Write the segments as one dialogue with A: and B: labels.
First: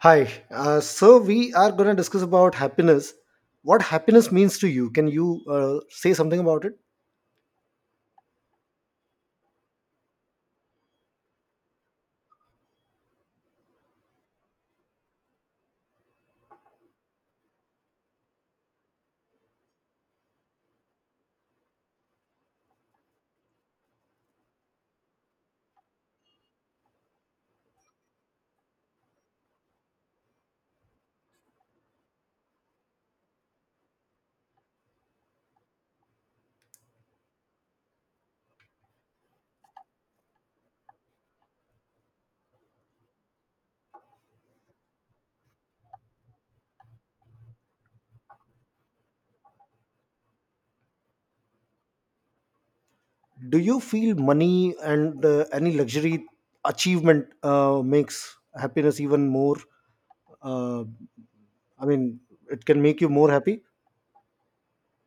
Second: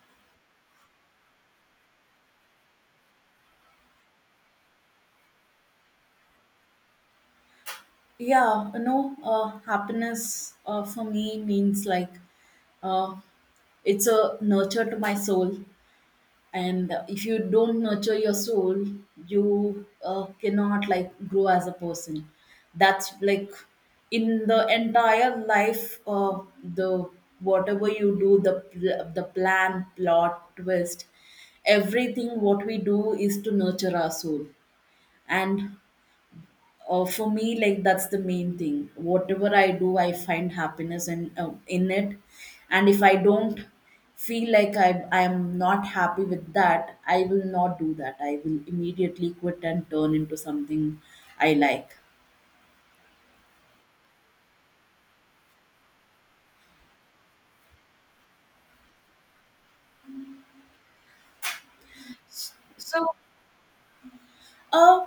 A: Hi. So we are going to discuss about happiness. What happiness means to you? Can you say something about it?
B: Yeah, happiness for me means like uh, it's a nurture to my soul. And if you don't nurture your soul, you cannot like grow as a person. That's like, in the entire life, the whatever you do, the plan, plot, twist, everything what we do is to nurture our soul. And for me, like, that's the main thing. Whatever I do, I find happiness in it. And if I don't feel like I am not happy with that, I will not do that. I will immediately quit and turn into something I like.
A: Do you feel money and any luxury achievement makes happiness even more? Uh, I mean, it can make you more happy.
B: uh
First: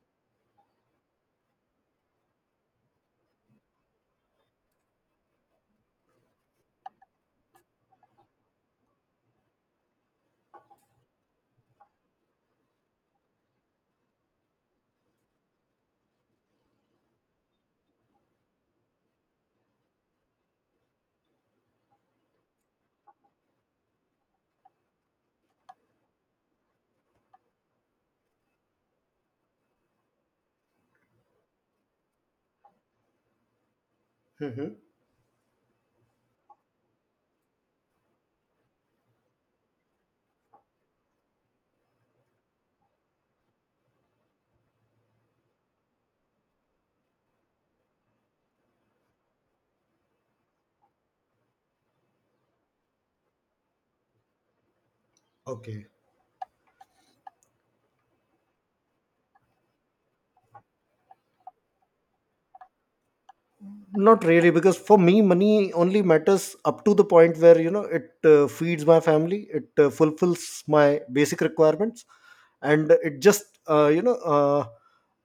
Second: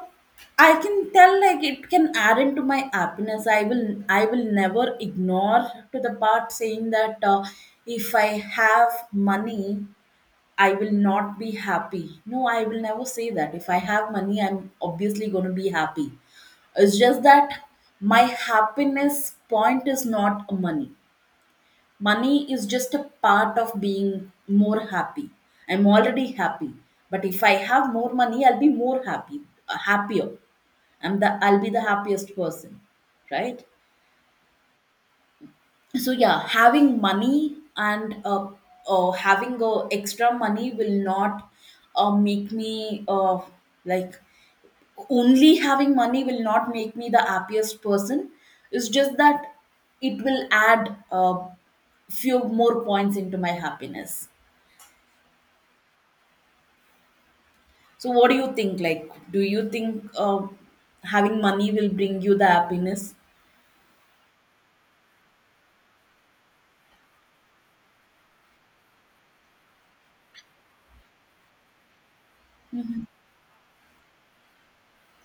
B: I can tell, like, it can add into my happiness. I will never ignore to the part saying that, if I have money, I will not be happy. No, I will never say that. If I have money, I'm obviously going to be happy. It's just that my happiness point is not money. Money is just a part of being more happy. I'm already happy, but if I have more money, I'll be more happy, happier. I'll be the happiest person, right?
A: Hmm.
B: So, yeah, having money, and having extra money will not make me like, only having money will not make me the happiest person. It's just that it will add few more points into my happiness.
A: Okay.
B: So what do you think, like, do you think having money will bring you the happiness?
A: Not really, because for me, money only matters up to the point where you know it feeds my family, it fulfills my basic requirements and it just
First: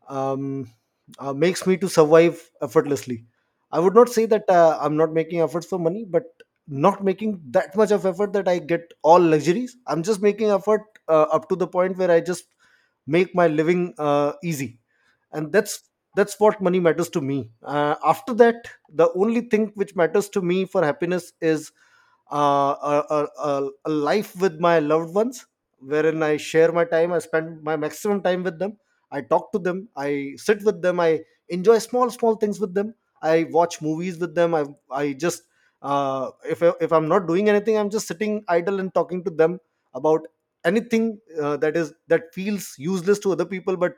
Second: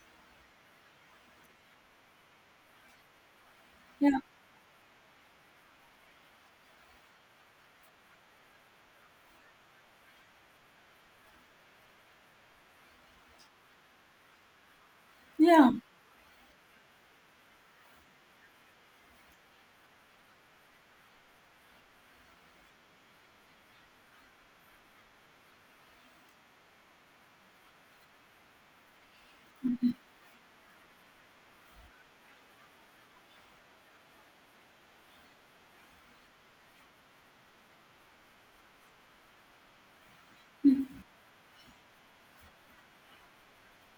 A: um, makes me to survive effortlessly. I would not say that I'm not making efforts for money, but not making that much of effort that I get all luxuries. I'm just making effort up to the point where I just make my living easy, and that's what money matters to me. After that, the only thing which matters to me for happiness is a life with my loved ones, wherein I share my time, I spend my maximum time with them. I talk to them, I sit with them, I enjoy small small things with them, I watch movies with them. I just if I'm not doing anything, I'm just sitting idle and talking to them about anything that is that feels useless to other people but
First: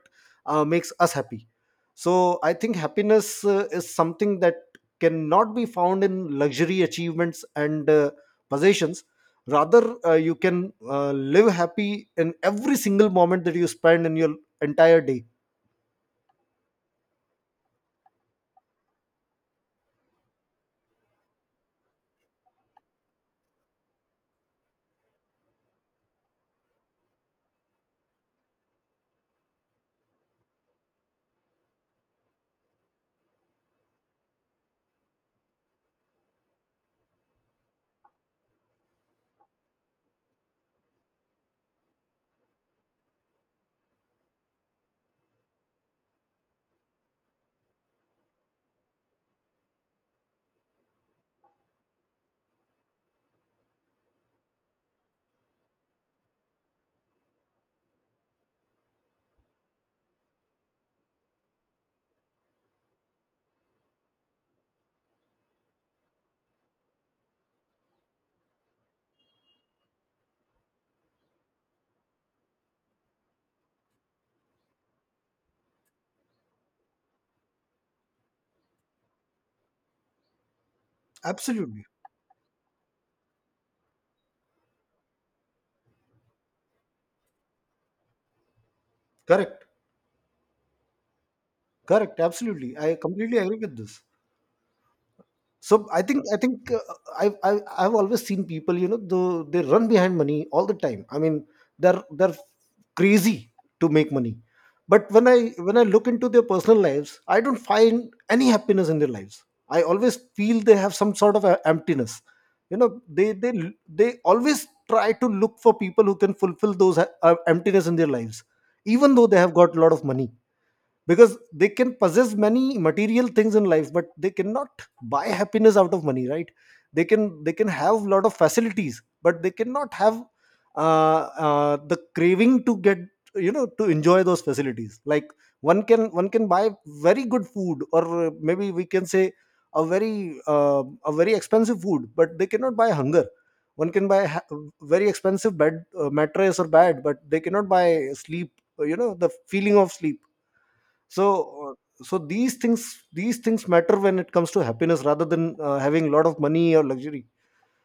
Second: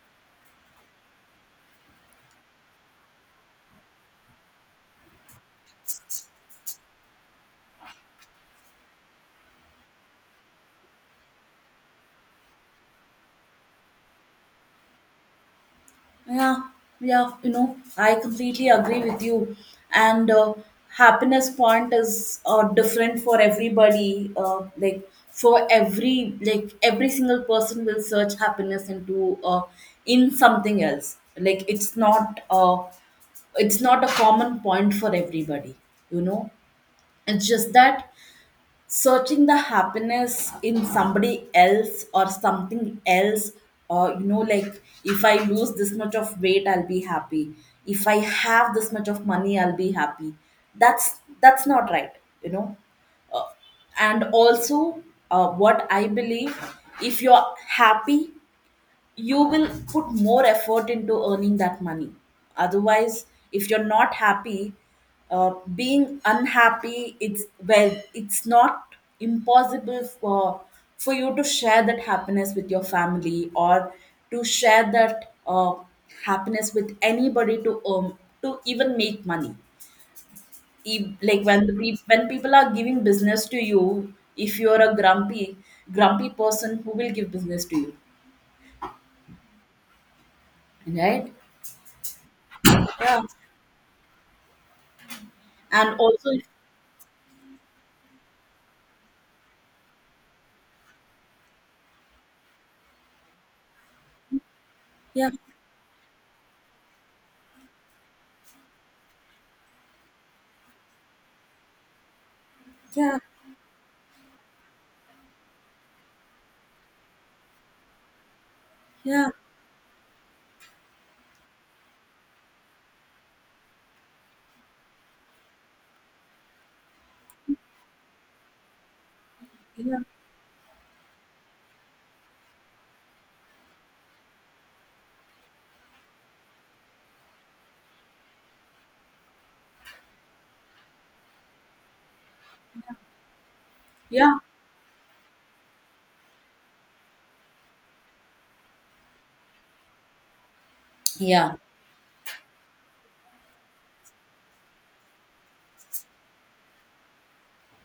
A: makes us happy. So I think happiness is something that cannot be found in luxury achievements and possessions. Rather you can live happy in every single moment that you spend in your entire day.
B: Yeah, yeah, I completely agree with you. And happiness point is different for everybody. Like, for every, like every single person will search happiness into in something else. Like, it's not a common point for everybody. You know, it's just that searching the happiness in somebody else or something else, or like, if I lose this much of weight, I'll be happy. If I have this much of money, I'll be happy. That's not right, you know? Uh, and also, what I believe, if you're happy, you will put more effort into earning that money. Otherwise, if you're not happy, being unhappy, it's, well, it's not impossible for you to share that happiness with your family, or to share that happiness with anybody, to even make money. Like, when
A: Absolutely.
B: when people are giving business to you, if you're a grumpy person, who will give business to you,
A: Correct.
B: right?
A: Correct. Absolutely. I
B: Yeah.
A: completely agree with this. So
B: And
A: I think
B: also,
A: I think I I've always seen people, you know, they run behind money all the time. They're crazy to make money, but when
B: yeah,
A: I look into their personal lives, I don't find any happiness in their lives. I always feel they have some sort of a emptiness, you know.
B: yeah,
A: They They always try to look for people who can fulfill those emptiness in their lives even though
B: yeah,
A: they have got a lot of money, because they can possess many material things in life but they cannot buy happiness out of money, right? They can have a lot of facilities, but they cannot
B: yeah,
A: have uh, the craving to get, you know, to enjoy those facilities. Like one can buy very good food, or maybe we can say a very expensive food, but they cannot buy hunger. One can buy
B: yeah,
A: ha- Very expensive bed, mattress or bed, but they cannot buy sleep, you know, the feeling of sleep. so
B: yeah,
A: uh, so these things matter when it comes to happiness, rather than having a lot of money or luxury.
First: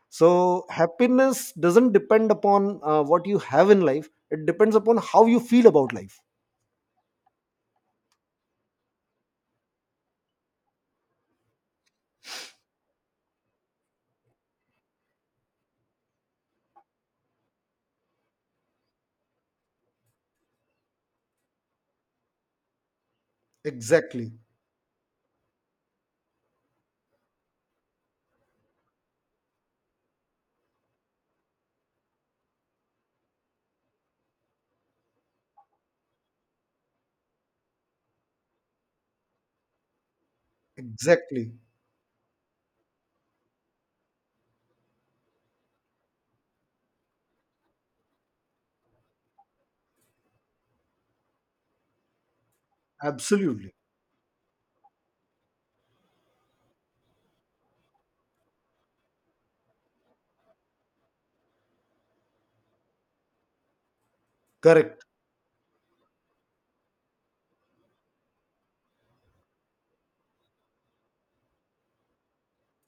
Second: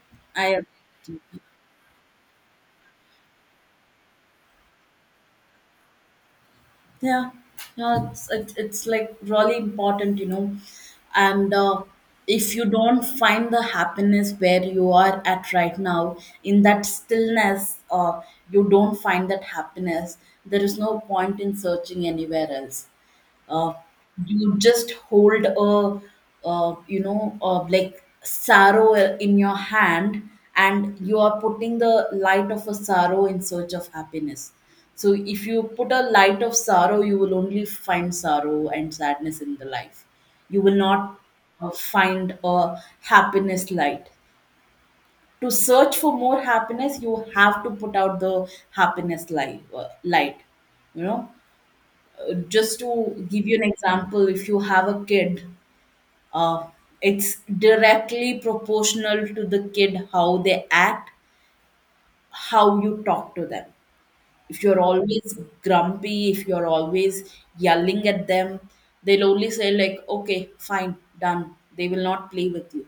A: So
B: I agree with you.
A: happiness doesn't depend upon what you have in life, it depends upon how you feel about life.
B: Yeah, yeah, it's like really important, you know? And if you don't find the happiness where you are at right now, in that stillness, you don't find that happiness, there is no point in searching anywhere else. uh,
A: Exactly.
B: you just hold a, like, sorrow in your hand. And you are putting the light of a sorrow in search of happiness. So if you put a light of sorrow, you will only find sorrow and sadness in the life. You will not
A: Exactly.
B: find a happiness light. To search for more happiness, you have to put out the happiness light, you know? Just to give you an
A: Absolutely.
B: example, if you have a kid, uh, it's directly proportional to the kid, how they act, how you talk to them. If you're
A: Correct.
B: always grumpy, if you're always yelling at them, they'll only say, like, okay, fine, done. They will not play with you.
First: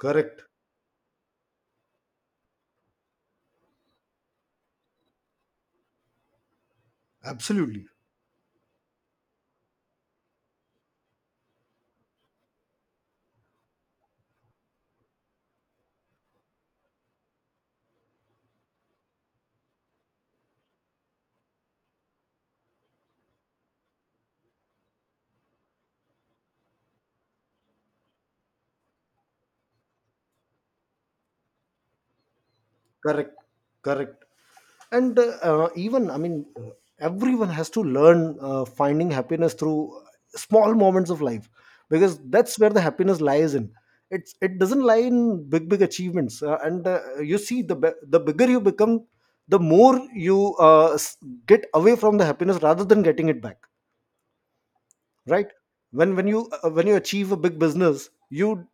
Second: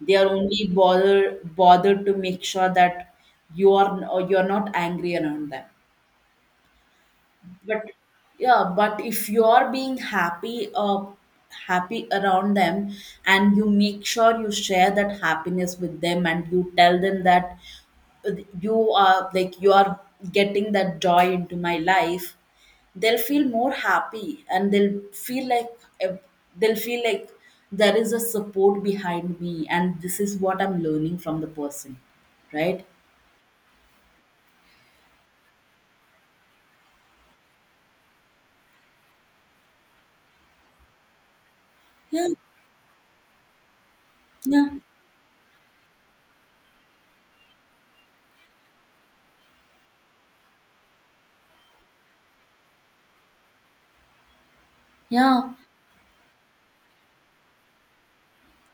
B: They are only bothered to make sure that you are or you're not angry around them. But,
A: Absolutely.
B: yeah, but if you are being happy, happy around them, and you make sure you share that happiness with them, and you tell them that, uh, you are, like, you are getting that joy into my life. They'll feel more happy and they'll feel like, uh, they'll feel like there is a support behind me, and this is what I'm learning from the person, right?
A: Correct. Correct. And even I mean everyone has to learn finding happiness through small moments of life, because
B: Yeah,
A: that's where the happiness lies in. It's, it
B: yeah,
A: doesn't lie in big big achievements and you see the bigger you become the more you get away from the happiness rather than getting it back, right?
B: yeah,
A: When you achieve a big business, you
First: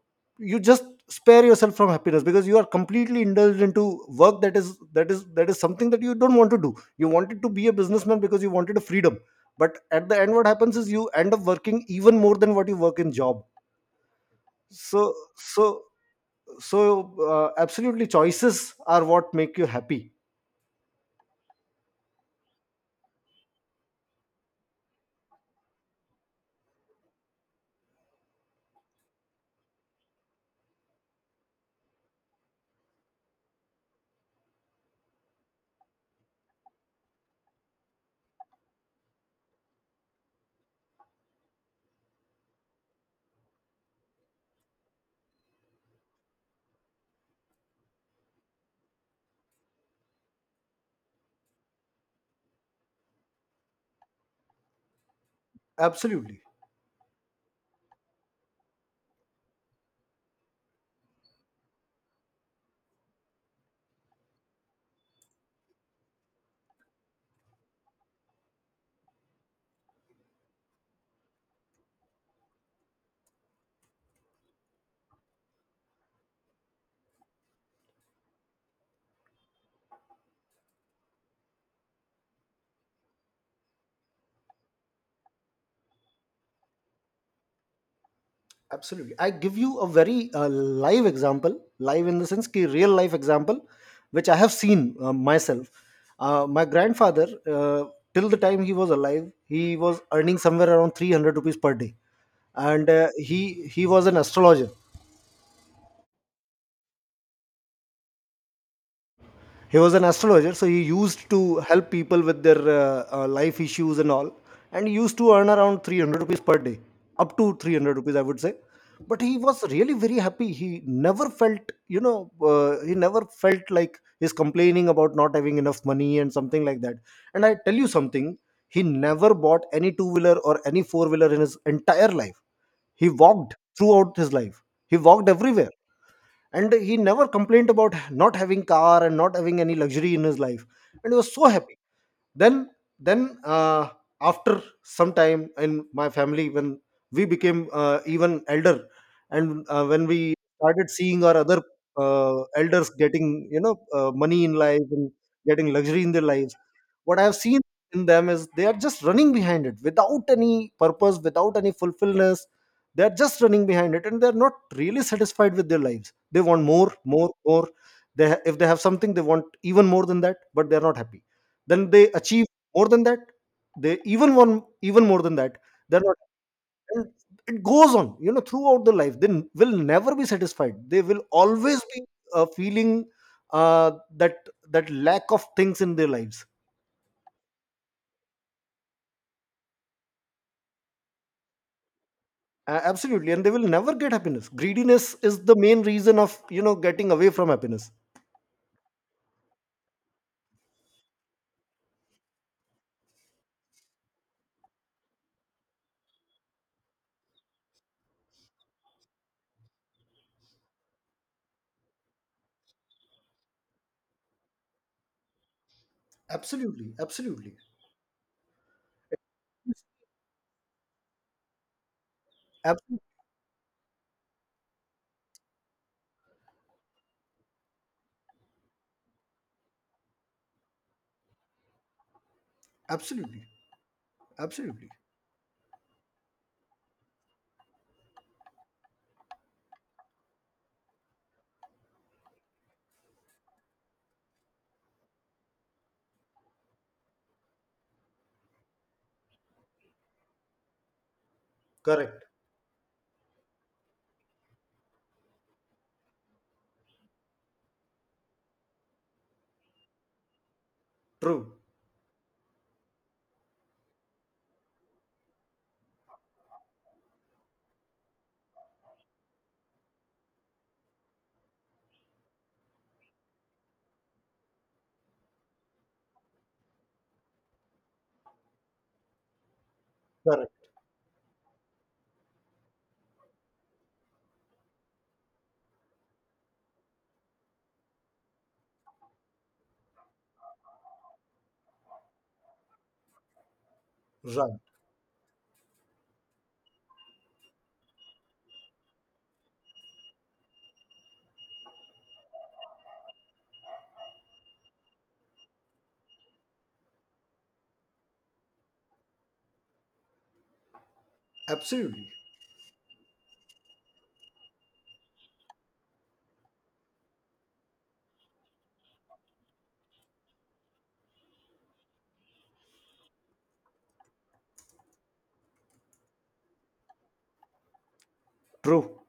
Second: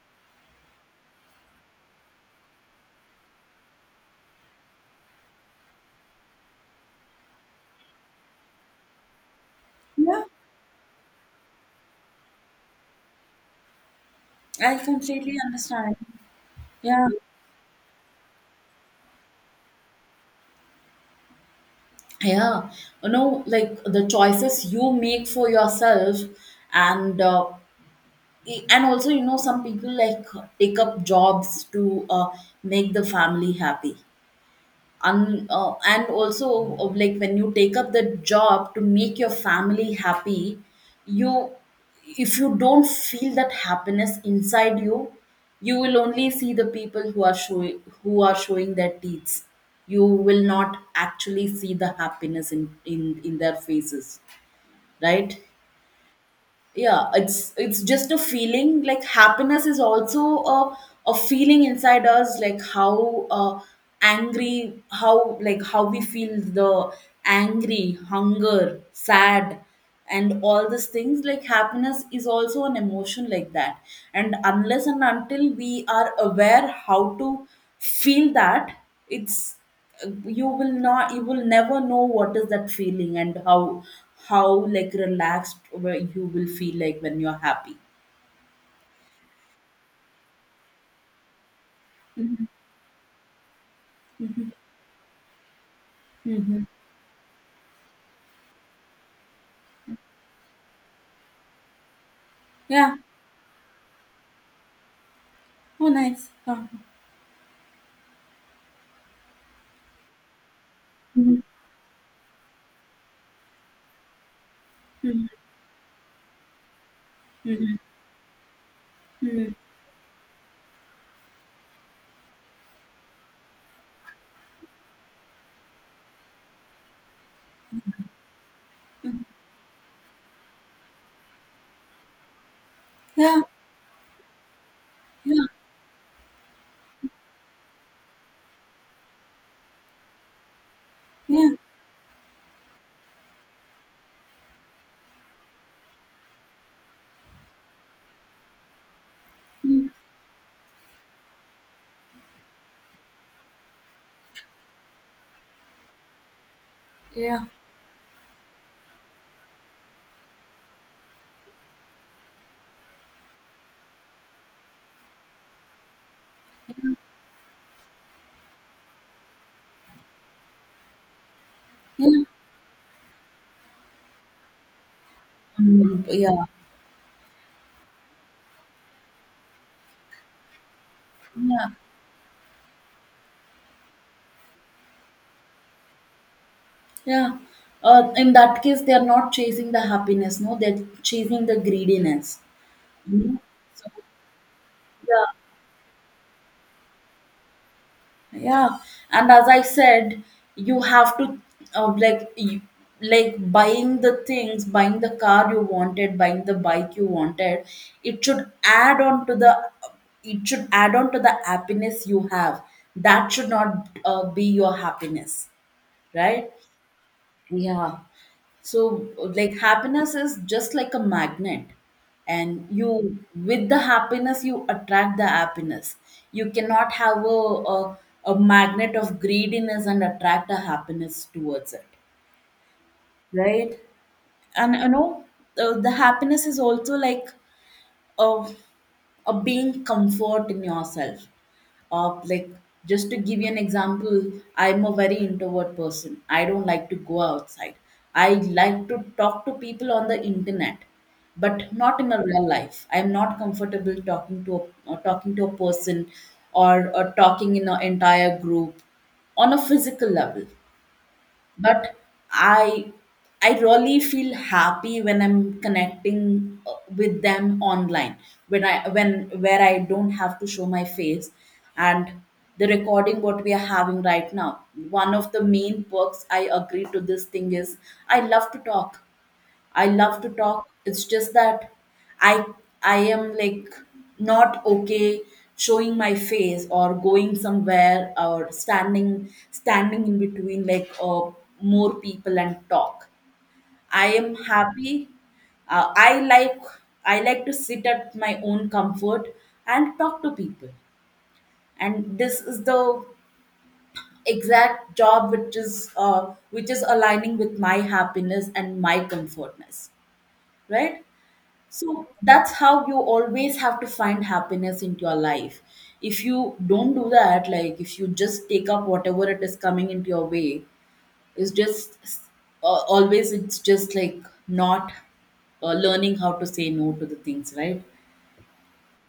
A: you just spare yourself from happiness because you are completely indulged into work. That is something that you don't want to do. You wanted to be a businessman because you wanted a freedom, but at the
B: yeah,
A: end what happens is you end up working even more than what you work in job.
B: I
A: so
B: completely
A: so
B: understand.
A: so
B: Yeah.
A: uh, absolutely, choices are what make you happy.
B: Yeah, like, the choices you make for yourself, and and also, some people, like, take up jobs to make the family happy. And also, like, when you take up the job to make your family happy, you if you don't feel that happiness inside you, you will only see the people who are showing their teeth. You will not actually see the happiness in their faces, right?
A: Absolutely,
B: Yeah, it's just a feeling. Like, happiness is also a feeling inside us, like how angry, how we feel the angry, hunger, sad, and all these things. Like, happiness is also an emotion like that. And unless and until we are aware how to feel that, it's you will not you will never know what is that feeling, and how like relaxed, where you will feel like when you're happy.
A: absolutely. I give you a very live example. Live in the
B: Mm-hmm.
A: sense ki real life example, which I
B: Mm-hmm.
A: have seen myself. My
B: Mm-hmm.
A: grandfather, uh, till the time he was alive, he was earning somewhere around 300 rupees per day. And
B: Yeah.
A: uh, he was an astrologer.
B: Oh, nice.
A: He was an astrologer, so he used
B: Hmm.
A: to help people with their life issues and all, and he used
B: Hmm.
A: to earn around 300 rupees per day, up to
B: Hmm.
A: 300 rupees, I would say. But he
B: Hmm.
A: was really very happy. He never felt, you know, he never felt like he's complaining about not having enough money and something like that. And I tell you something, he never bought any two wheeler or any four wheeler in his entire life. He
B: Yeah.
A: walked throughout his life, he walked
B: Yeah.
A: everywhere, and he never complained about not having car and not having any luxury in his life, and he was so
B: Yeah.
A: happy. Then then uh, after some time in my family, when we became even elder, and
B: Mm.
A: when we started seeing our other uh, elders getting, you know, money in life and getting luxury in their lives, what
B: Yeah.
A: I've
B: Yeah.
A: seen in them is they are just running behind it without any purpose, without any fulfillment. They're just running behind it and they're not really satisfied with their lives. They want more, more, more. If they have something, they want even more than that, but they're not happy. Then they achieve more than that, they even want even more than that.
B: Mm,
A: They're not,
B: yeah.
A: and it goes on, you know, throughout the life. Will never be satisfied. They will
B: Yeah.
A: always be feeling uh, that, that lack of things in their lives.
B: Yeah. In that case, they are not chasing the happiness, no, they're chasing the greediness.
A: Absolutely,
B: You.
A: and they will
B: So,
A: never get happiness. Greediness
B: yeah.
A: is the main reason of, you know, getting away from happiness.
B: Yeah, and as I said, you have to, uh, like you, like, buying the things, buying the car you wanted, buying the bike you wanted. It should add on to the it should add on to the happiness you have. That should not be your happiness, right?
A: Absolutely, absolutely.
B: Yeah. So, like, happiness is just like a magnet, and
A: Absolutely.
B: you, with the happiness, you attract the happiness. You cannot have a magnet of greediness and attract a happiness towards it,
A: Absolutely,
B: right? And,
A: absolutely.
B: the happiness is also like a, a being comfort in yourself, of, like, just to give you an example. I'm a very introvert person. I don't like to go outside. I like to talk to people on the internet, but not in a
A: Correct,
B: real life. I'm not comfortable talking to a person, or talking in an entire group on a physical level.
A: true,
B: But i I really feel happy when I'm connecting with them online, when, where I don't have to show my face. And the recording what we are having right now, one of the main perks I agree to this thing is, I love to talk. I love to
A: correct,
B: talk. It's just that I I am like not okay showing my face, or going somewhere, or standing in between, like, more people, and talk. I am
A: right,
B: happy. Uh, I like I like to sit at my own comfort and talk to people. And this is the exact job which is aligning with my happiness and my comfortness, right?
A: absolutely.
B: So that's how you always have to find happiness into your life. If you don't do that, like, if you just take up whatever it is coming into your way, it's just, always, it's just like not learning how to say no to the things, right?
A: True.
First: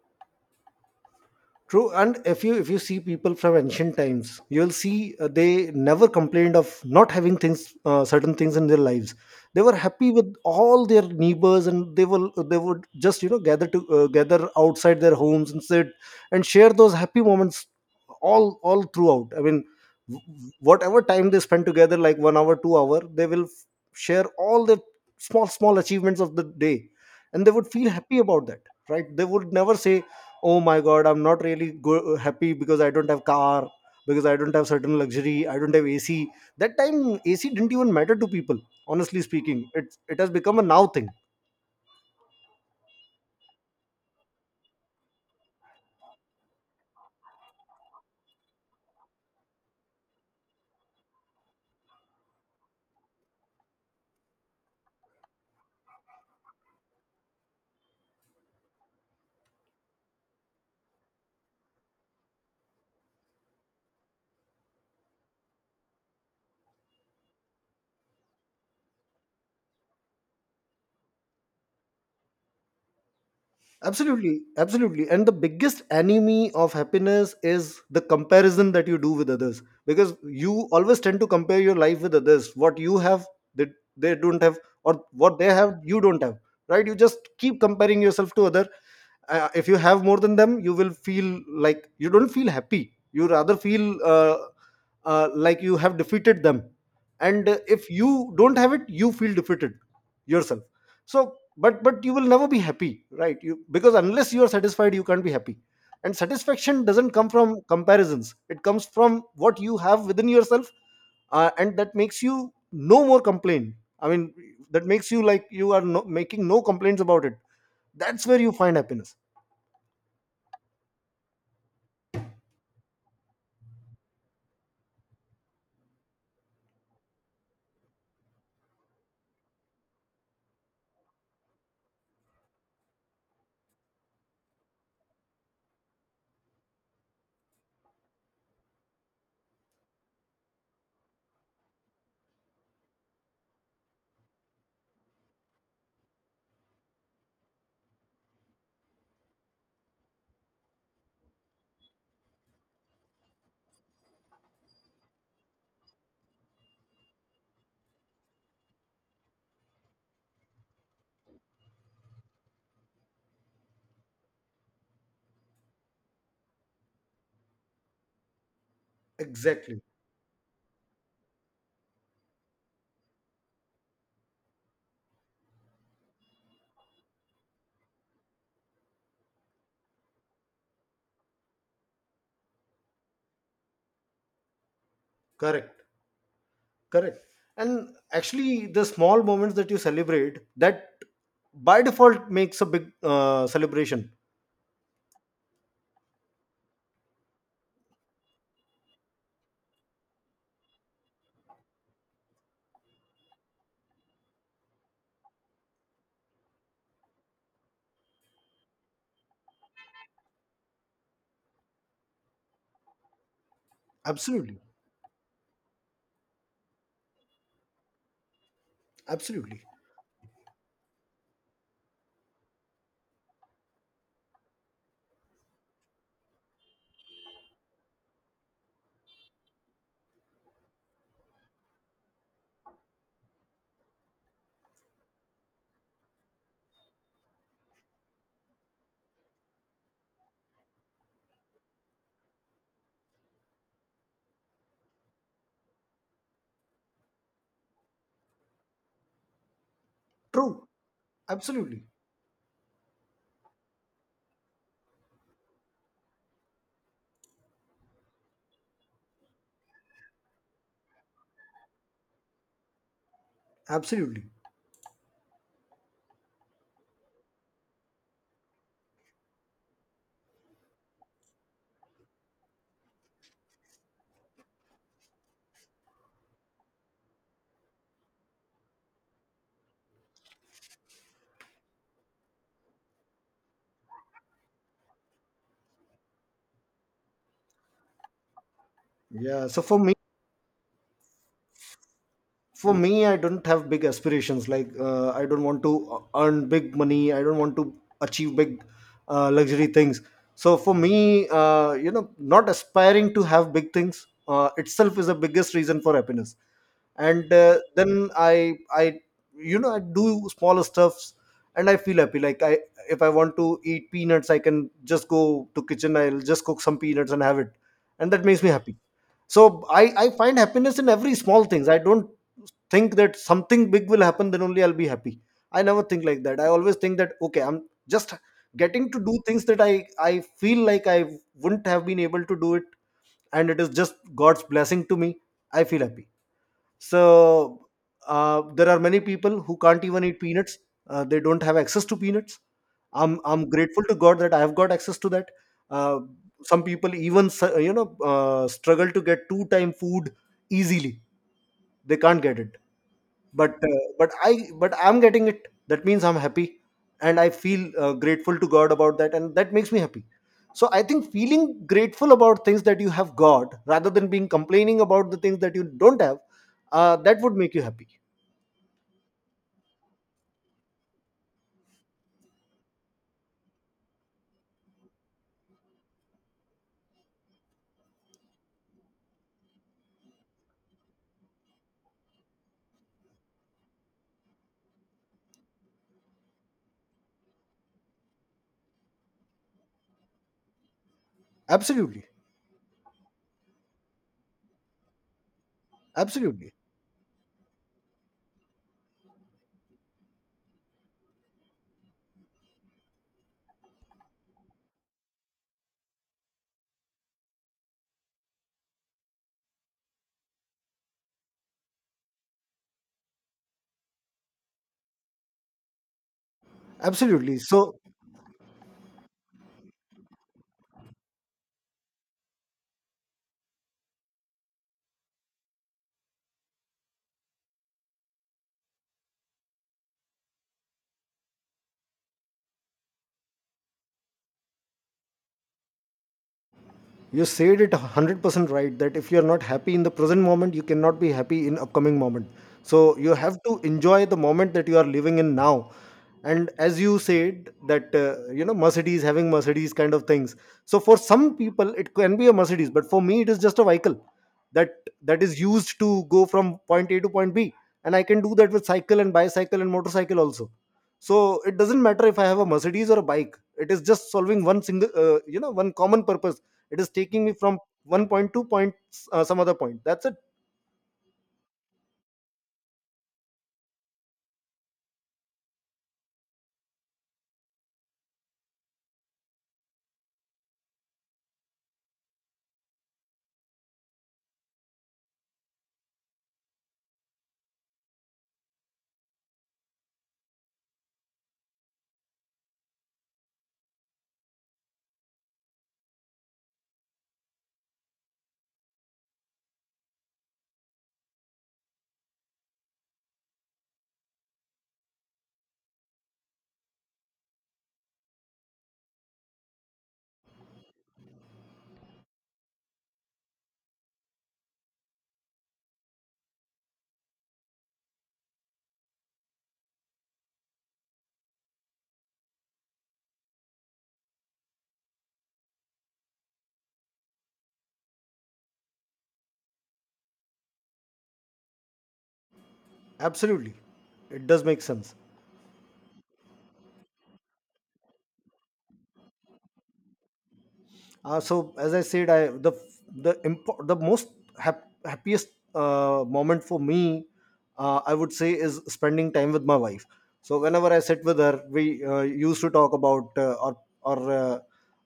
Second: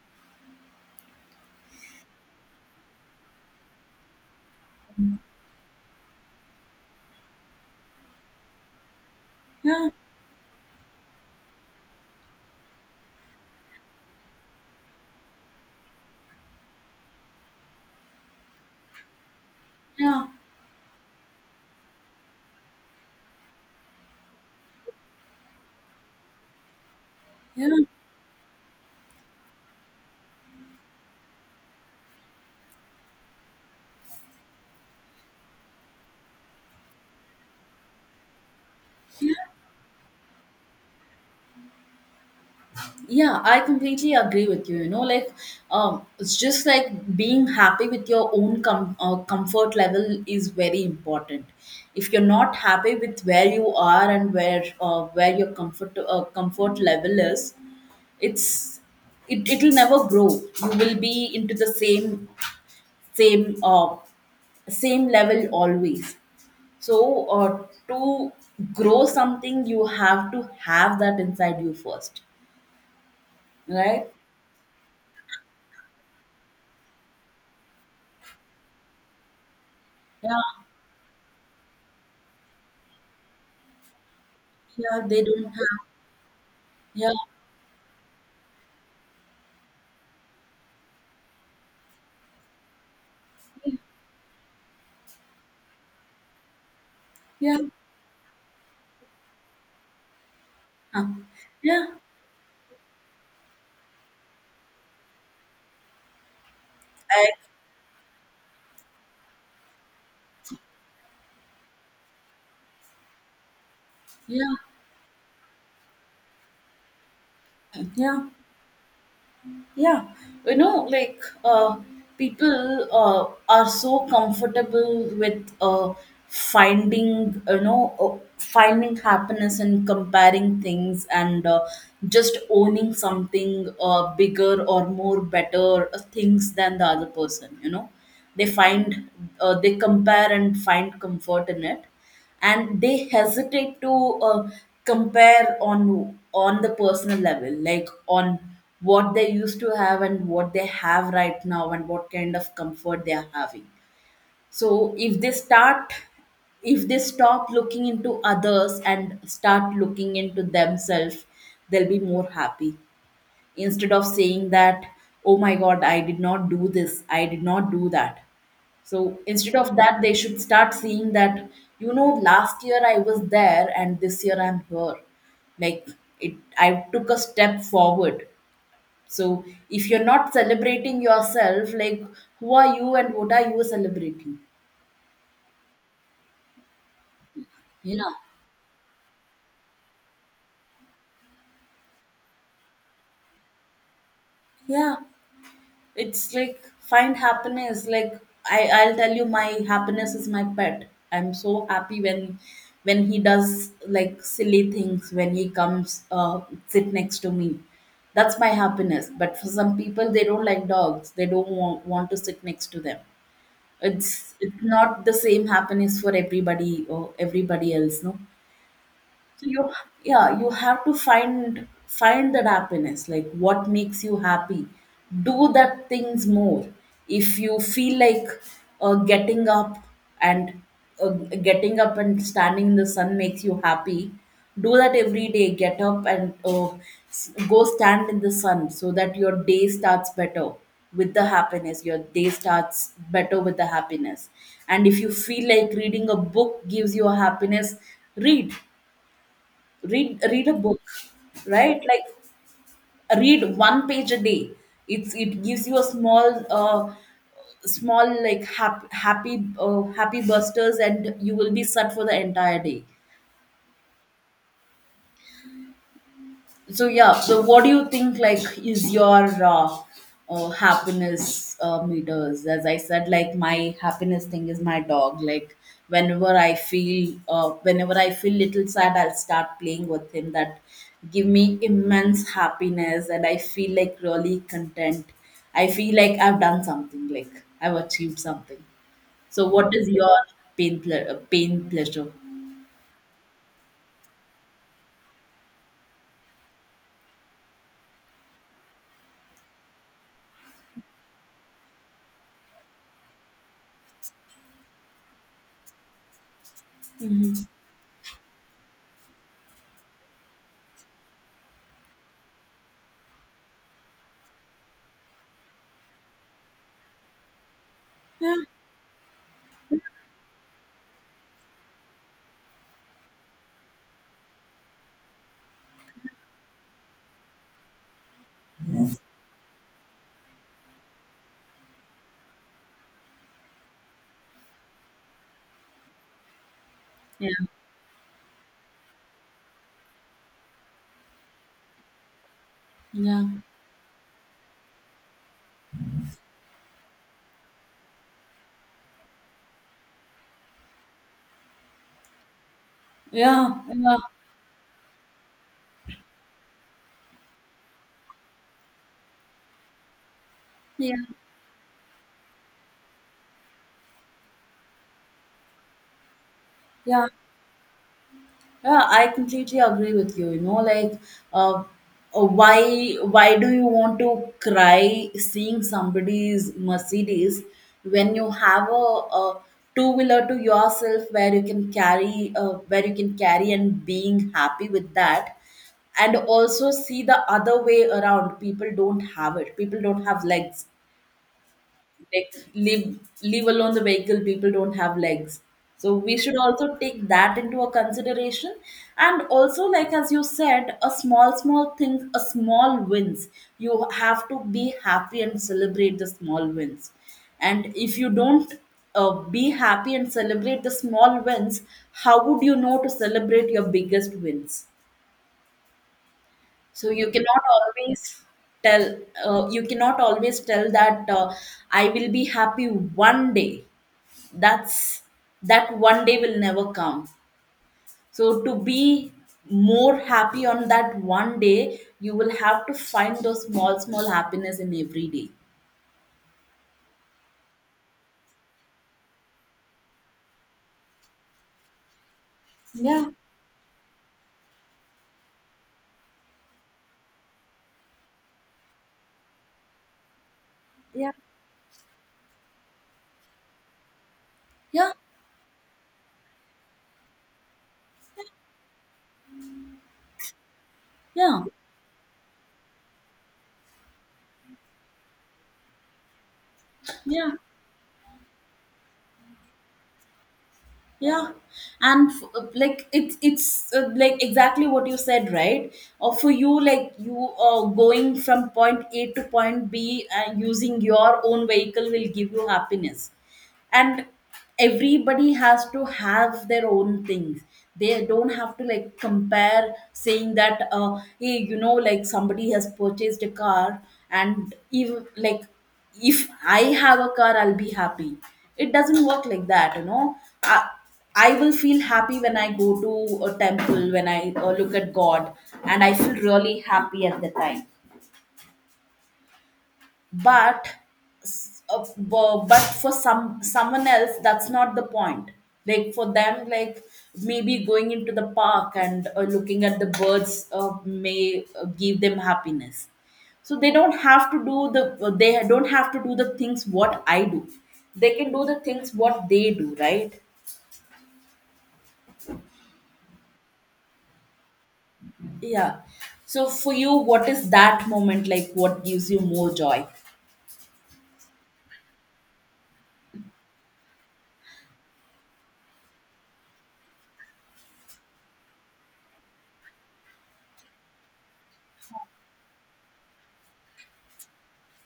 A: True, and if you see people from ancient times, you'll see they never complained of not having things, certain things in their lives. They were
B: Yeah,
A: happy with all their neighbors, and they would just, you know, gather to gather outside their homes and sit and share those happy moments all throughout. I mean,
B: yeah,
A: whatever time they spend together, like 1 hour, 2 hour, share all the small small achievements of the day, and they would
B: yeah.
A: feel happy about that, right? They would never say, oh my god, I'm not really happy because I don't have car, because I don't have certain luxury, I don't have AC. That time AC didn't even matter to people. Honestly speaking, it has become a now thing.
B: Yeah, I completely agree with you. You know, like, it's just like being happy with your own comfort level is very important. If you're not happy with where you are, and where your comfort level is, it's it'll never grow. You will be into the same uh, same level always. So to grow something, you have to have that inside you first, right?
A: Absolutely, absolutely. And the biggest enemy of happiness is the comparison that you do with others, because
B: Yeah,
A: you always tend to compare your life with others. What you have, they they don't have, or
B: yeah, they
A: what
B: don't
A: they have,
B: have.
A: you don't have, right? You
B: Yeah,
A: just keep comparing yourself to other. If you have more than them, you will feel like, you don't feel happy, you rather feel like you have defeated them. And
B: yeah,
A: if you don't have it, you feel defeated yourself.
B: huh,
A: So but
B: yeah,
A: but you will never be happy, right? You, because unless you are satisfied, you can't be happy. And satisfaction doesn't come
B: I-
A: from comparisons, it comes from what you have within yourself. And that makes you no more complain. i mean
B: yeah,
A: that makes you like you are no, making no complaints about it. That's
B: yeah,
A: where you find happiness.
B: yeah. You know, like, people are so comfortable with finding happiness and comparing things, and just owning something bigger or more better things than the other person. You know, they find, they compare and find comfort in it, and they hesitate to uh, compare on the personal level, like on what they used to have and what they have right now and what kind of comfort they are having. So if they stop looking into others and start looking into themselves, they'll be more happy, instead of saying that, "Oh my god, I did not do this, I did not do that." So instead of
A: Exactly.
B: that, they should start seeing that, you know, last year I was there and this year I'm here. Like, it I took a step forward. So if you're not celebrating yourself, like, who are you and what are you celebrating?
A: Correct. Correct. And
B: You know?
A: actually the small moments that you celebrate, that by default makes a big celebration.
B: Yeah. It's like, find happiness. Like, I'll tell you, my happiness is my pet. I'm so happy when he does like silly things, when he comes sit next to me. That's my happiness. But for some people, they don't like dogs. They don't want to sit next to them. It's
A: Absolutely,
B: it's not the same happiness for everybody or everybody else, no? So
A: absolutely.
B: you, yeah, you have to find that happiness, like what makes you happy. Do that things more. If you feel like uh, getting up and uh, getting up and standing in the sun makes you happy, do that every day. Get up and go stand in the sun so that your day starts better with the happiness, your day starts better with the happiness. And if you feel like reading a book gives you a happiness, read, read a
A: True.
B: book. Right?
A: Absolutely,
B: Like read one page a day. It gives you a small small, like happy busters, and you will be set for the entire day.
A: absolutely.
B: So yeah, so what do you think, like, is your happiness meters? As I said, like my happiness thing is my dog. Like whenever I feel little sad, I'll start playing with him. That give me immense happiness, and I feel like really content. I feel like I've done something. Like I've achieved something. So
A: Yeah, so
B: what
A: for
B: is
A: me,
B: your pain pleasure?
A: for me, I don't have big aspirations. Like I don't want to earn big money, I don't want to achieve big luxury things. So for me, you know, not aspiring to have big things itself is the biggest reason for happiness. And then I I you know, I do smaller stuffs and I feel happy. Like I If I want to eat peanuts, I can just go to kitchen, I'll just cook some peanuts and have it, and that makes me happy. So I find happiness in every small things. I don't think that something big will happen then only I'll be happy. I never think like that. I always think that, okay, I'm just getting to do things that I feel like I wouldn't have been able to do it, and it is just god's blessing to me. I feel happy. So
B: Yeah,
A: there are many people who can't even eat peanuts. They don't have access to peanuts. I'm
B: yeah,
A: I'm grateful to God that I have got access to that. Uh, some people even you know struggle to get two time food easily. They can't get it, but
B: yeah,
A: uh,
B: yeah,
A: but i but i'm getting it. That means I'm happy, and I feel grateful to God about that, and that makes me happy. So I
B: yeah,
A: think feeling grateful about things that you have got, rather than being complaining about the things that you don't have,
B: yeah.
A: that would make you happy.
B: Yeah, I completely agree with you. You know, like, uh, why do you want to cry seeing somebody's Mercedes when you have a two wheeler to yourself, where you can carry where you can carry and being happy with that, and also see the other way around. People don't have it. People don't have legs.
A: Absolutely,
B: Like leave, leave alone the vehicle, people don't have legs. So we should
A: absolutely,
B: also take that into a consideration. And also, like as you said, a small small things, a small wins, you have to be happy and celebrate the small wins. And if you don't uh, be happy and celebrate the small wins, how would you know to celebrate your biggest wins? So you
A: absolutely.
B: cannot
A: So
B: always tell, you cannot always tell that I will be happy one day. That's, that one day will never come. So to be more happy on that one day, you will have to find those small small happiness in every day.
A: you said it 100% right that if you are not happy in the present moment, you cannot be happy in upcoming moment. So you,
B: Yeah,
A: yes, have to enjoy the moment that you are living in now. And as you said that, you know, mercedes, having mercedes kind of things, so for
B: yeah.
A: some people it can be a mercedes, but for me it is just a vehicle. that
B: Yeah,
A: that is used to go from point a to point b, and I can do that with cycle and bicycle and motorcycle also. So
B: yeah,
A: it doesn't matter if I have a mercedes or a bike, it is just solving one single you know, one common purpose. It is taking
B: yeah,
A: me from one point to point some other point. That's it.
B: yeah. And like it's like exactly what you said, right? Or for you, like you going from point A to point B and using your own vehicle will give you happiness. And everybody has to have their own things. They don't have to like compare saying that, hey, you know, like somebody has purchased a car, and even like if I have a car, I'll be happy. It doesn't work like that, you know. I, I will feel happy when I go to a temple, when I look at God, and I feel really happy at the time. But but for some someone else, that's not the point. Like for them, like maybe going into the park and looking at the birds may give them happiness. So they don't have to do the they don't have to do the things what I do. They can do the things what they do, right?
A: Absolutely, it does make sense.
B: Yeah, so for you, what is that moment, like what gives you more joy?
A: So as I said, I the most happiest moment for me, I would say, is spending time with my wife. So whenever I sit with her, we used to talk about our our uh,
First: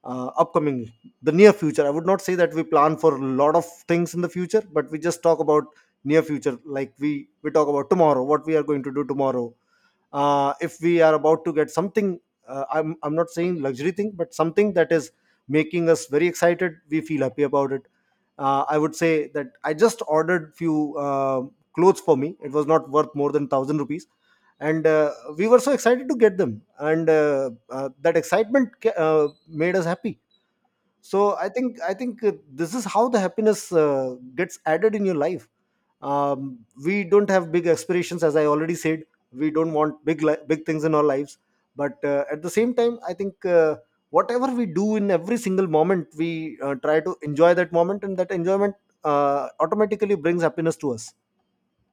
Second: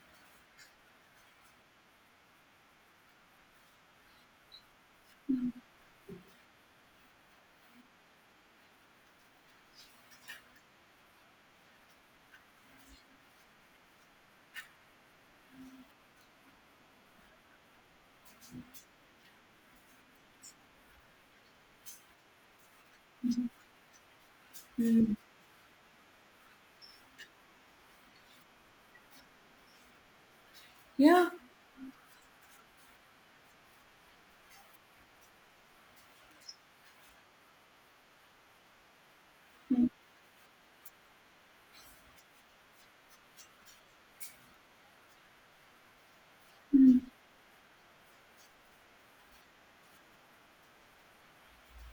A: uh, upcoming, the near future. I would not say that we plan for a lot of things in the future, but we just talk about near future. Like we talk about tomorrow, what we are going to do tomorrow, if we are about to get something, I'm not saying luxury thing, but something that is making us very excited, we feel happy about it. I would say that I just ordered few clothes for me. It was not worth more than 1,000 rupees, and we were so excited to get them, and that excitement made us happy. So
B: Yeah.
A: I think this is how the happiness gets added in your life. um, we don't have big aspirations, as I already said. We don't want big things in our lives, but at the same time, I think, whatever we do in every single moment, we try to enjoy that moment, and that enjoyment automatically brings happiness to us.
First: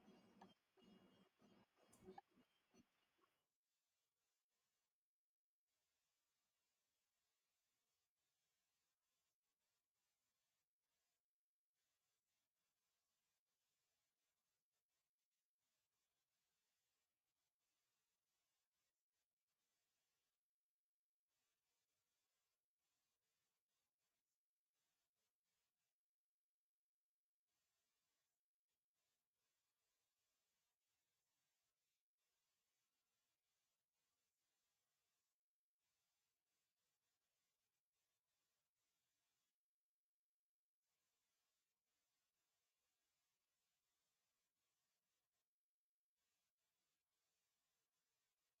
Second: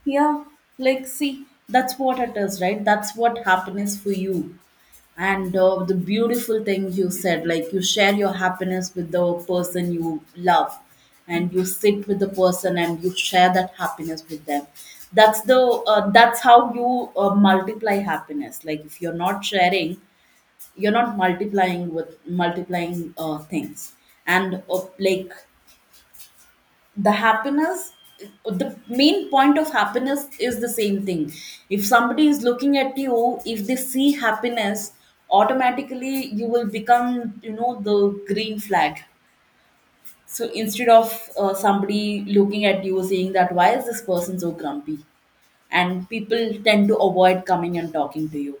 B: Yeah, like see, that's what it is, right? That's what happiness for you. And the beautiful thing you said, like you share your happiness with the person you love, and you sit with the person and you share that happiness with them. That's the that's how you multiply happiness. Like if you're not sharing, you're not multiplying with multiplying things. And like the happiness, the main point of happiness is the same thing. If somebody is looking at you, if they see happiness, automatically you will become, you know, the green flag. So instead of somebody looking at you saying that, why is this person so grumpy, and people tend to avoid coming and talking to you,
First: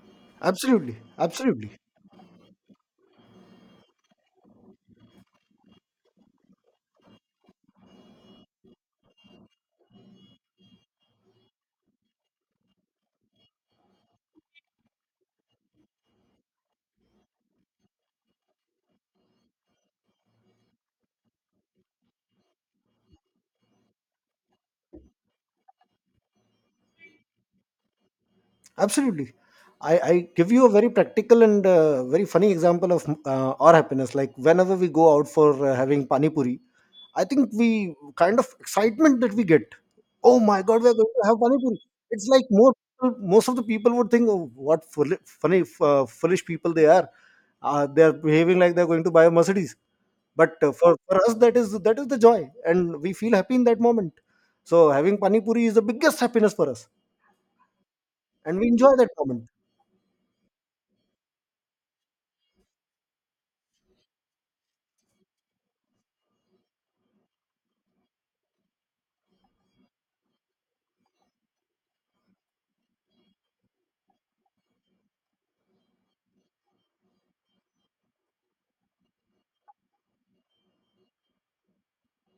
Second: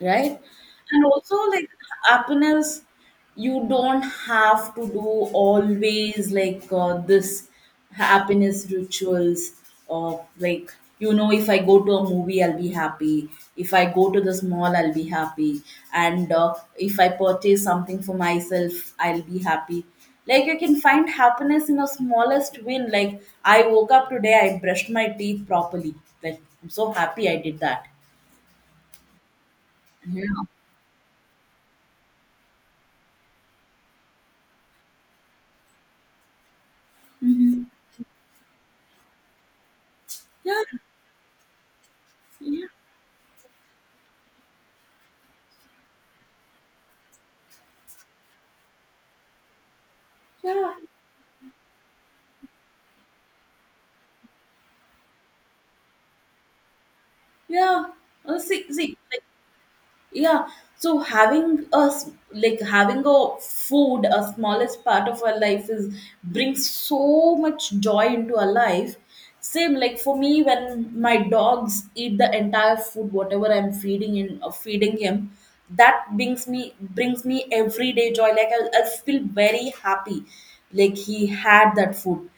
B: right?
A: Absolutely,
B: And also, like
A: absolutely,
B: happiness, you don't have to do always like this happiness rituals, of like, you know, if I go to a movie, I'll be happy, if I go to this mall, I'll be happy, and if I purchase something for myself, I'll be happy. Like you can find happiness in a smallest win, like I woke up today, I brushed my teeth properly, like I'm so happy I did that.
A: absolutely. I give you a very practical and very funny example of our happiness. Like whenever we go out for having pani puri, I think we kind of excitement that we get. Oh my
B: Yeah,
A: god, we're going to have pani puri. It's like more most of the people would think, oh, what funny, foolish people they are. They are behaving like they're going to buy a Mercedes. But
B: yeah.
A: for us, that is the joy, and we feel happy in that moment. So having pani puri is the biggest happiness for us,
B: Yeah.
A: and
B: See,
A: we enjoy
B: see,
A: that
B: like,
A: moment.
B: yeah. So having us, like having a food, a smallest part of our life is brings so much joy into our life. Same like for me, when my dogs eat the entire food, whatever I'm feeding him, that brings me everyday joy. Like I feel very happy, like he had that food,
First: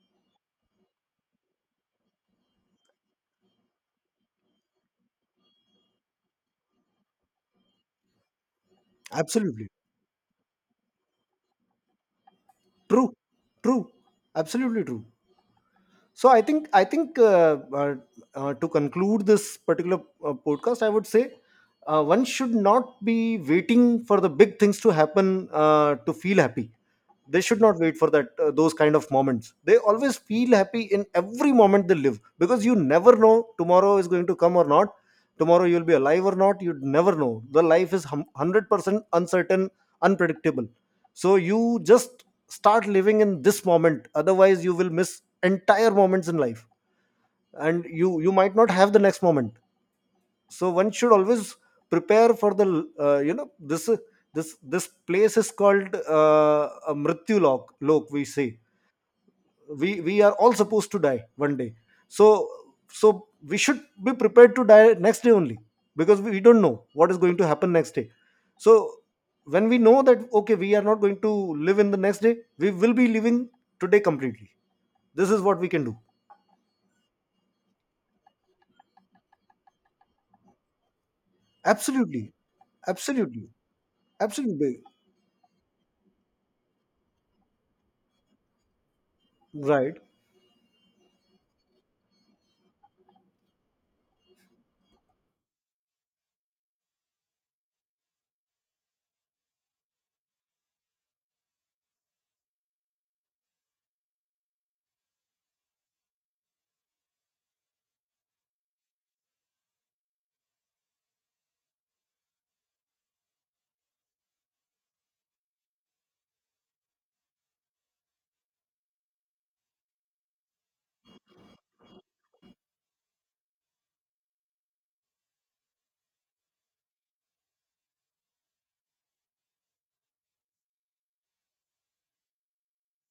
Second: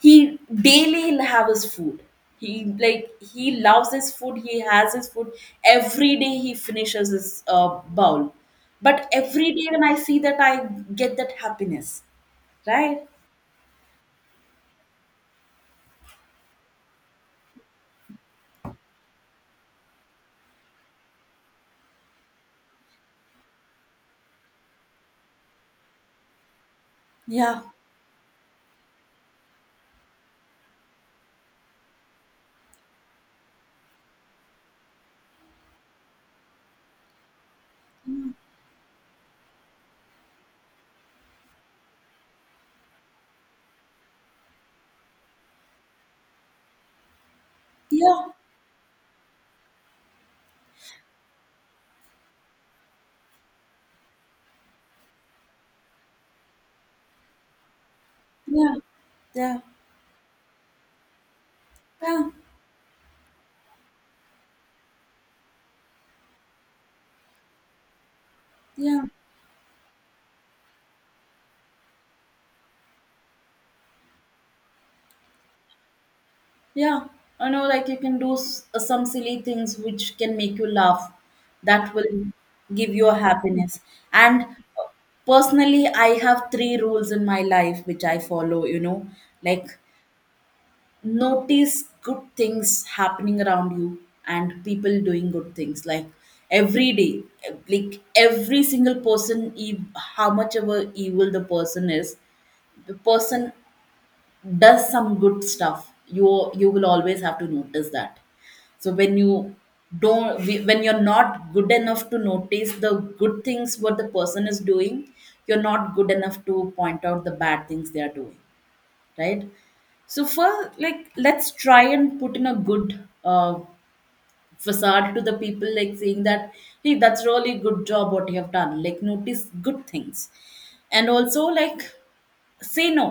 B: he, daily he'll have his food, he, like, he loves his food, he has his food, every day he finishes his uh, bowl. But every
A: Absolutely
B: day when I see that, I get that happiness, right?
A: true, true, absolutely true. So I think to conclude this particular podcast, I would say one should not be waiting for the big things to happen to feel happy. They should
B: Yeah,
A: not wait for that. Those kind of moments, they always feel happy in every moment they live, because you never know tomorrow is going to come or not. Tomorrow you'll be alive or not, you'd never know. The life is 100% uncertain, unpredictable. So you just start living in this moment, otherwise you will miss entire moments in life, and you
B: yeah,
A: you might not have the next moment. So one should always prepare for the you know, this place is called a mrityu lok we say.
B: yeah, yeah,
A: We are all supposed to die one day. so
B: yeah,
A: so we should be prepared to die next day only, because we don't know what is going to happen next day. So
B: yeah.
A: when we know that okay, we are not going to live in the next day, we will be living today completely. This is what we can do.
B: Yeah, I know, like you can do some silly things which can make you laugh, that will
A: Absolutely,
B: give you a
A: absolutely,
B: happiness. And
A: absolutely,
B: personally, I have three rules in my life which I follow, you know, like
A: right.
B: notice good things happening around you and people doing good things. Like every day, like every single person, ev-, how much ever evil the person is, the person does some good stuff. You will always have to notice that. So when you don't we- when you're not good enough to notice the good things what the person is doing, you're not good enough to point out the bad things they are doing, right? So for, like, let's try and put in a good uh, facade to the people, like saying that, hey, that's really good job what you have done. Like notice good things. And also, like say no,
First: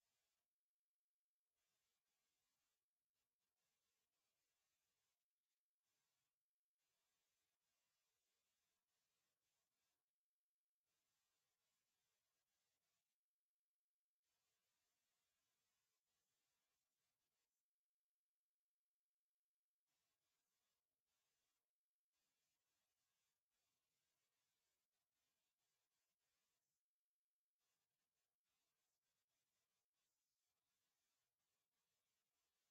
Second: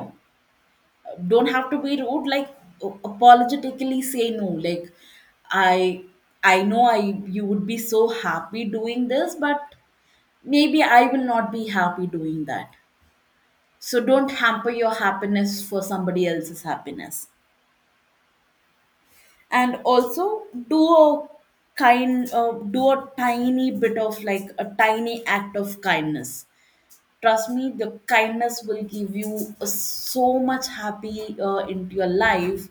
B: don't have to be rude, like apologetically say no, like i I know, I, you would be so happy doing this, but maybe I will not be happy doing that. So don't hamper your happiness for somebody else's happiness. And also, do a kind do a tiny bit of like a tiny act of kindness. Trust me, the kindness will give you so much happy into your life.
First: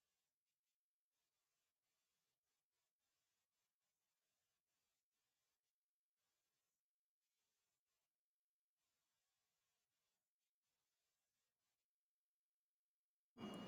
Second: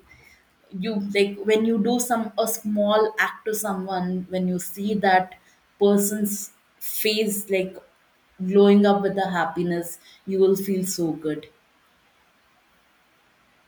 B: You, like when you do some a small act to someone, when you see that person's face like glowing up with the happiness, you will feel so good.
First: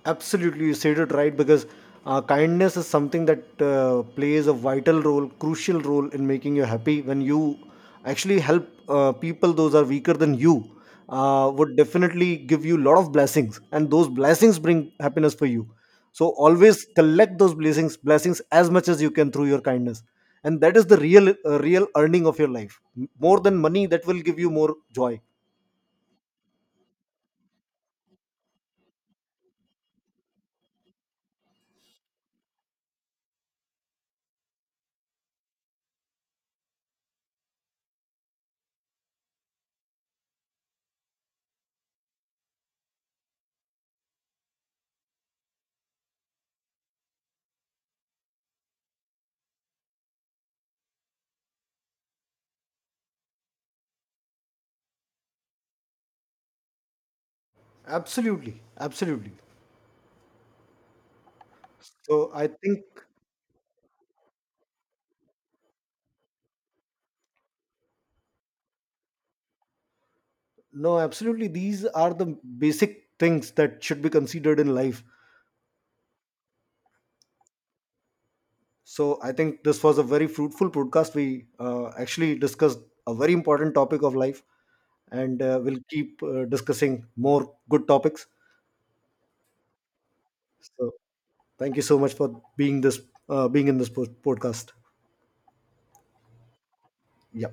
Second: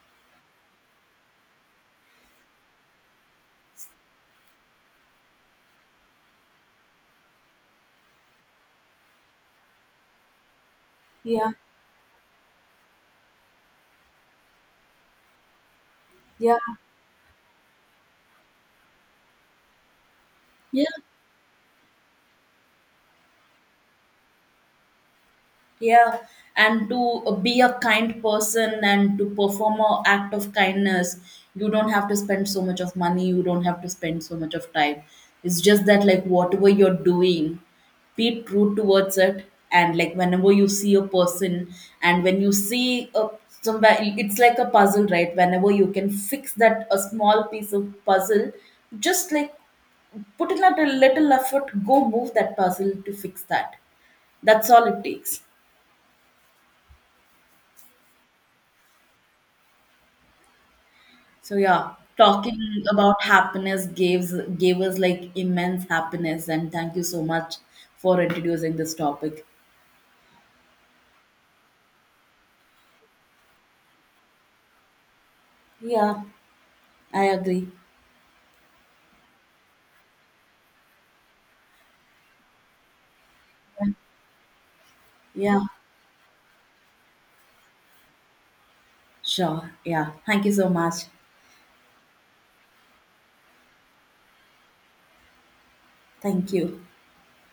A: Absolutely, you said it right, because kindness is something that plays a vital role, crucial role in making you happy. When you actually help people, those are weaker than you,
B: Yeah,
A: would definitely give you a lot of blessings, and those blessings bring happiness for you. So
B: yeah.
A: always collect those blessings, blessings as much as you can through your kindness, and that is the real, real earning of your life. More than money, that will give you more joy.
B: Yeah, and to be a kind person and to perform a act of kindness, you don't have to spend so much of money, you don't have to spend so much of time. It's just that like whatever you're doing, be true towards it. And like whenever you see a person, and when you see a, somewhere it's like a puzzle, right? Whenever you can fix that a small piece of puzzle, just like put in a little effort, go move that puzzle to fix that. That's all it takes.
A: Absolutely, absolutely.
B: So yeah,
A: So I
B: talking
A: think.
B: about happiness gives gave us like immense happiness, and thank you so much for introducing this topic.
A: No, absolutely. These are the basic things that should be considered in life.
B: Yeah, I agree.
A: So I think this was a very fruitful podcast. We actually discussed a very important topic of life, and
B: Yeah,
A: we'll keep discussing more good topics.
B: sure. Yeah, thank you so
A: So
B: much.
A: thank you so much for being this being in this podcast.
B: Thank you.
A: Yeah.